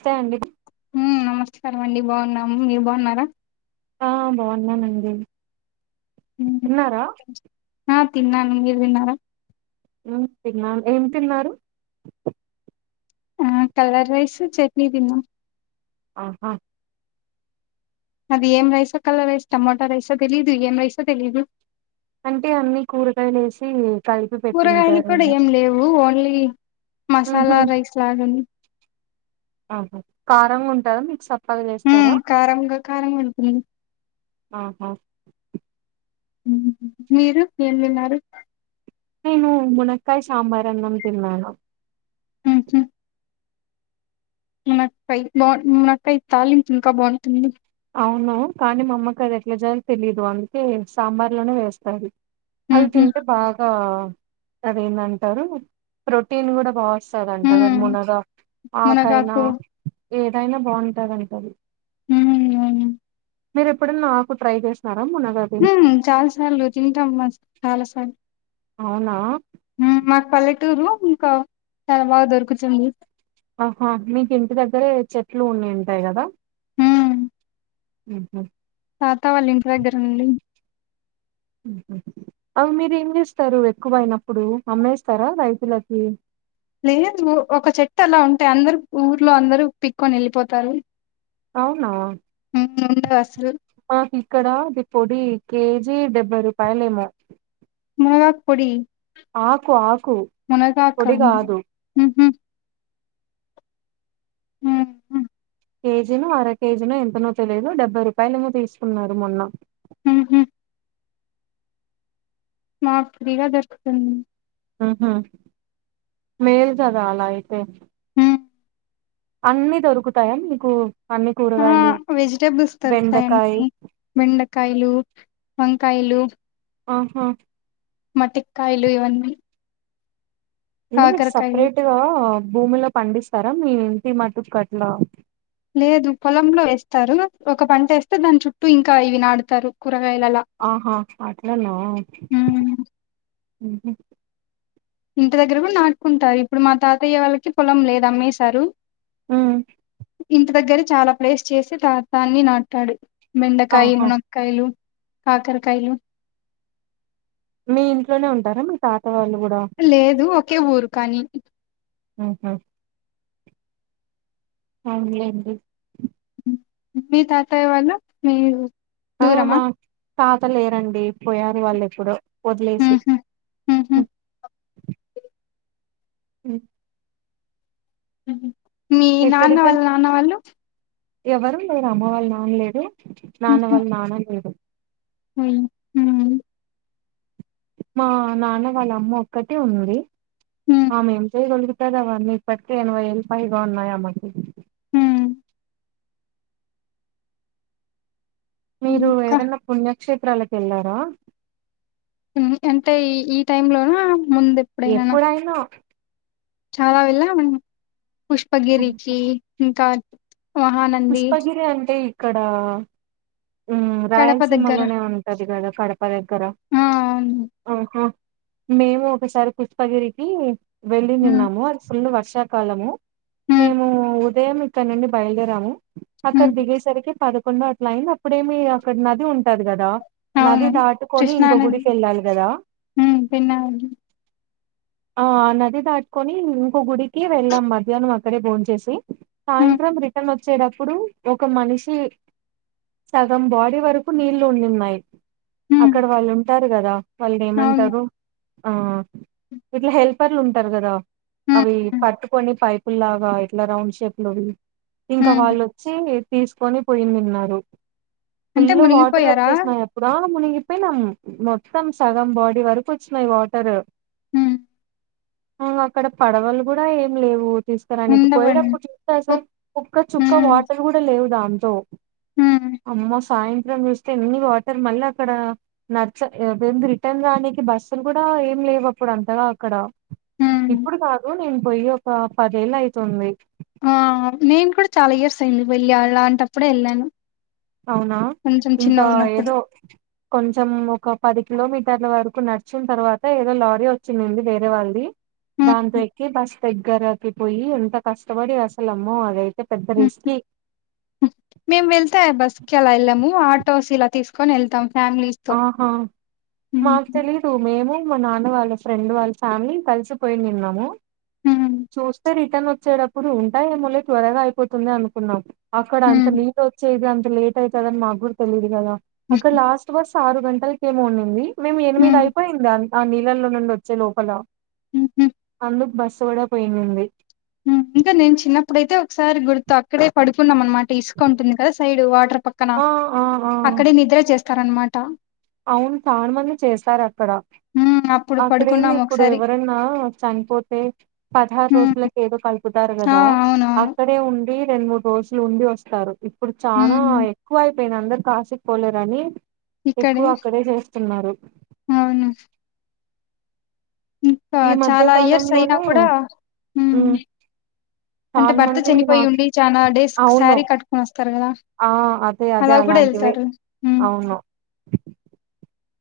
స్తే అండి ఉ నమస్కారం అండి బాగున్నాం మీరు బాగున్నారా ఆ బాగున్నానండి ఉమ్. తిన్నారా ఆ తిన్నాను మీరు తిన్నారా తిన్నా ఏం తిన్నారు ఆ కలర్ రైస్ చట్నీ దిన్నా ఆహా అది ఏం రైసో కలర్ రైస్ టమోటా రైసా తెలియదు ఏం రైసా తెలియదు అంటే అన్ని కూరగాయలేసి కూరగాయలు కూడా ఏం లేవు ఓన్లీ ఉహు మసాలా రైస్ లాగాడి అ కారంగా ఉంటాదా మీకు స హ్మ్ చేస్తారా కారంగా కారంగా ఉంటుంది ఆహ మీరు ఏం తిన్నారు నేను మునక్కాయ సాంబార్ అన్నం తిన్నాను ఉహు మునక్కాయ బా మునక్కాయ తాలింపు ఇంకా బాగుంటుంది అవును కానీ మా అమ్మకి అది ఎట్లా చేయాలో తెలిదు అందుకే సాంబార్లోనే వేస్తాది అవి ఉహు తింటే బాగా అది ఏందంటారు ప్రోటీన్ కూడా బాగా వస్తుదంట హ్మ్ మునగాకు ఆకైనా మునగాకు ఏదైనా బాగుంటదంటది ఉహు మీరు ఎప్పుడునా ఆకు ట్రై చేసన్నారా మునగాకు ఉం చాలా సార్లు తింటాం మా చాలా సార్లు అవునా ఉం మాకు పల్లెటూరు ఇంకా చాలా బాగా దొరుకుతుంది ఆహా మీకు ఇంటి దగ్గరే చెట్లు ఉన్ని ఉంటాయి కదా ఉం హు హామ్ తాతా వాళ్ళ ఇంటి దగ్గర ఉంది ఆ మీరు ఏం చేస్తారు ఎక్కువయినప్పుడు అమ్మేస్తారా రైతులకి లేదు ఒక చెట్టు అలా ఉంటే అందరు ఊర్లో అందరు పిక్కొని వెళ్ళిపోతారు. అవునా ఉండదు అసలు [unintelligible] మాకు ఇక్కడ ది పొడి కేజీ డెబ్బై రూపాయలేమో మునగాకు పొడి, ఆకు ఆకు పొడి కాదు, హు హామ్ [unintelligible] కేజీను అర కేజీ ను ఎంతనో తెలియదు డెబ్బై రూపాయలుమో తీసుకున్నారు మొన్న హు హామ్ మాకు ఫ్రీగా దొరుకుతుంది. ఆహా మేల్ కదా అలా అయితే ఉం అన్ని దొరుకుతాయా మీకు అన్ని ఆ కూరగాయలు, వెజిటేబుల్స్ బెండకాయ దొరుకుతాయండి బెండకాయలు, వంకాయలు ఆహా మటిక కాయలు ఇవన్నీ అంటే మీరు కాకరకాయలు సపరేట్ గా భూమిలో పండిస్తారా, మీ ఇంటి మటుకు అట్లా లేదు పొలంలో వేస్తారు ఒక పంట వేస్తే దాని చుట్టూ ఇంకా ఇవి నాటుతారు కూరగాయలలా, ఆహా అట్లాన్నా హు హ్మ్. హమ్ ఇంటి దగ్గర కూడా నాటుకుంటారు, ఇప్పుడు మా తాతయ్య వాళ్ళకి పొలం లేదు అమ్మేశారు ఉమ్ ఇంటి దగ్గర చాలా ప్లేస్ చేసి దాన్ని నాటతాడు. బెండకాయ, ఆహా మునగకాయలు, కాకరకాయలు మీ ఇంట్లోనే ఉంటారా మీ తాత వాళ్ళు కూడా లేదు ఒకే ఊరు కానీ ఆహా అవును లెండి మీ తాతయ్య వాళ్ళు మీరూ ఆ మా తాత లేరండి పోయారు వాళ్ళు ఎప్పుడో వదిలేసి, హు హామ్ హ్మ్. ఉం మీ నాన్న ఎక్కడికన్ వాళ్ళ నాన్న వాళ్ళు ఎవరు లేరు అమ్మ వాళ్ళ నాన్న లేడు నాన్న వాళ్ళ నాన్న లేడు, అయి మా నాన్న వాళ్ళ అమ్మ ఒక్కటే ఉది హ్మ్ ఆమె ఏమ్ చెయ్యగలదు, [unintelligible] ఇదవన్ ఇప్పకకి ఎన్వై ఎల్ ఫైద అన్ నయ మంది ఉ మీరు ఏదన్నా పుణ్యక్షేత్రాలకు వెళ్ళారా ఉమ్ అంటే ఈ ఈ టైమ్లోనా ముందు ఎప్పుడైనా చాలా వెళ్ళమను పుష్పగిరికి ఇంకా మహానంది, పుష్పగిరి అంటే ఇక్కడ ఉమ్ కడప దగ్గర. రాయలసీమలోనే ఉన్ టాది కదా కడప దగ్గర ఆ! అవును. ఆహా మేము ఒకసారి పుష్పగిరికి హ్మ్. వెళ్ళినిన్నాము అది ఫుల్ వర్షం కాలము హ్మ్. మేము ఉదయం ఇక్కడ నుండి బయలుదేరాము అక్కడ హ్మ్. దిగేసరికి పదకొండు అట్లా అయింది అప్పుడేమి అక్కడ నది ఉంటది కదా. నది అవును. దాటుకొని ఇంకొ కృష్ణానది. గుడికి వెళ్ళాలి కదా హ్మ్. పెన్నా నది. ఆ ఆ నది దాటుకొని ఇంకో గుడికి వెళ్ళాం మధ్యాహ్నం అక్కడే భోంచేసి. హ్మ్. సాయంత్రం రిటర్న్ వచ్చేటప్పుడు ఒక మనిషి సగం బాడీ వరకు నీళ్ళు వున్నిన్నాయ్ హ్మ్. అక్కడ వాళ్ళు ఉంటారు కదా వాళ్ళని అవును. ఏమంటారు ఆ ఇట్లా హెల్పర్లు ఉంటారు కదా హ్మ్. అవి హ్మ్. పట్టుకొని పై పుల్లాగా ఇట్లా రౌండ్ షేప్లో ఇంకా హ్మ్. వాళ్ళోచ్చి తీసుకొని పొయిన్నిన్నారు అంటే ఫుల్ వాటర్ మునిగిపోయారా? వచ్చేసినాయి అప్ పుర మునింగిపోయినం మొత్తం సగం బాడీ వరకు వచ్చినాయి వాటరు. ఉ ఉంగ్ అక్కడ పడవలు కూడా ఏం లేవు తీసుకురానికి ఉండవండి. పోయేటప్పుడు చూస్తే అసల్ ఓక్ ఒక్క చుక్క హ్మ్. వాటర్ కూడా లేవు దాంతో హ్మ్. అమ్మ సాయంత్రం చూస్త్ స్తే ఎన్ని వాటర్ మళ్ళీ అక్కడ నచ్చ అవేంది రిటర్న్ రానికి బస్సులు కూడా ఏం లేవు అప్పుడు అంతగా అక్కడ. హ్మ్. ఇప్పుడు కాదు నేను పోయి ఒక పదేళ్లు అయితుంది. ఆ నేను కూడా చాలా ఇయర్స్ అయింది వెళ్ళి అలాంటప్పుడే వెళ్ళాను. అవునా ఇంకా ఏదో కొంచెం ఒక పది కిలోమీటర్ల వరకు నడిచిన తర్వాత ఏదో లారీ వచ్చినిది వేరే వాళ్ళది. హ్మ్. దాంతో హ్మ్. ఎక్కి బస్ దగ్గరకి పోయి ఎంత కష్టపడి అసలమ్మో అదైతే పెద్ద రిస్కి. మేము వెళ్తే బస్కి అలా వెళ్ళాము ఆటోస్ ఇలా తీసుకొని వెళ్తాం ఫ్యామిలీస్. తో ఆ హా హ్మ్. మాకు తెలీదు మేము మా నాన్న వాళ్ళ ఫ్రెండ్ వాళ్ళ ఫ్యామిలీ కలిసిపోయి పోయిన్నినాము. హ్మ్. చూస్తే రిటర్న్ వచ్చేటప్పుడు ఉంటాయేమోలే త్వరగా అయిపోతుంది అనుకున్నాం. అక్కడ అంత హ్మ్. నీళ్ళు వచ్చేది అంత లేట్ అవుతుందని మాకు కూడా తెలియదు కదా, అక్కడ హ్మ్. లాస్ట్ బస్ ఆరు గంటలకేమో వున్నింది మేము ఎనిమిది అయిపోయింది ఆ ఆ నీళ్ళల్లో నుండి వచ్చే లోపలా. హుహు. అందుకు బస్సు కూడా పోయిన్నింది హ్మ్. ఇంకా నేను చిన్నప్పుడైతే ఒకసారి గుర్తు అక్కడే పడుకున్నాం అనమాట ఇసుక వుంటుంది కదా సైడు వాటర్ పక్కన ఆ ఆ ఆ అక్కడే నిద్ర చేస్తారనమాట అవును చానా మంది చేస్తారు అక్కడ హ్మ్. అప్పుడు అక్కడేమి పడుకున్నాం ఇప్పుడు ఒకసారి ఎవరన్నా చనిపోత్ తే పదహారు హ్మ్. రోజులకి ఏదో కలుపుతారు ఆ కదా అక్కడ అవునవును అక్కడే ఉండి రెండు మూడు రోజులు ఉండి వస్తారు ఇప్పుడు చానా హ్మ్. ఎక్కువై పోనా అందరు కాశీ పోలేరని ఎక్కువ ఇక్కడే అక్కడే చేస్తున్నారు. అవును క ఈ మధ్య చాలా ఇయర్స్ అయినా కాలంలోనే కూడా ఉమ్ అంటే చాలా భర్త మంది మా చనిపోయి ఉండి చానా డేస్ అవును శారీ కట్టుకొని వస్తారు కదా ఆ అదే అదే అలా కూడా అలాంటివే వెళ్తారు ఉ అవును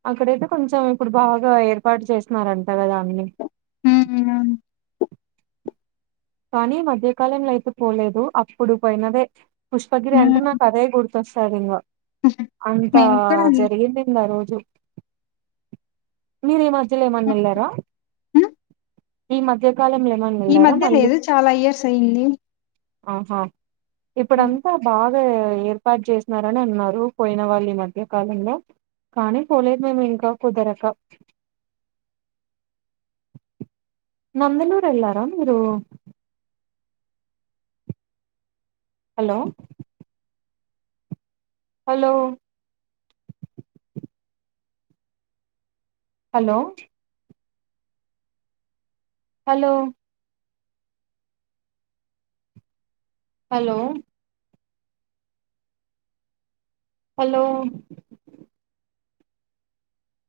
అక్కడైతే కొంచెం ఇప్పుడు బాగా ఏర్పాటు చేసినారంట కదా అన్ని ఉ ఊ కానీ మధ్యకాలంలో అయితే పోలేదు అప్పుడు పోయినదే పుష్పగిరి అంటే హ్మ్. నాకు అదే గుర్ ఒకసారి ఇంగ అంత మేము కూడా అండి. జరిగిందింది ఆరోజు మీరు ఈ మధ్యలో ఏమన్నా వెళ్లారా హ్మ్. ఈ మధ్యకాలంలో ఏమన్ ఈ మధ్య లేదు చాలా ఇయర్స్ అయ్యింది ఆహా ఇప్పుడంతా బా ఏర్పాటు చేసినారని అన్నారు పోయిన వాళ్ళు ఈ మధ్య కాలంలో కానీ పోలేదు మేము ఇంకా కుదరక నందనూరు వెళ్ళారా మీరు hello hello hello hello hello hello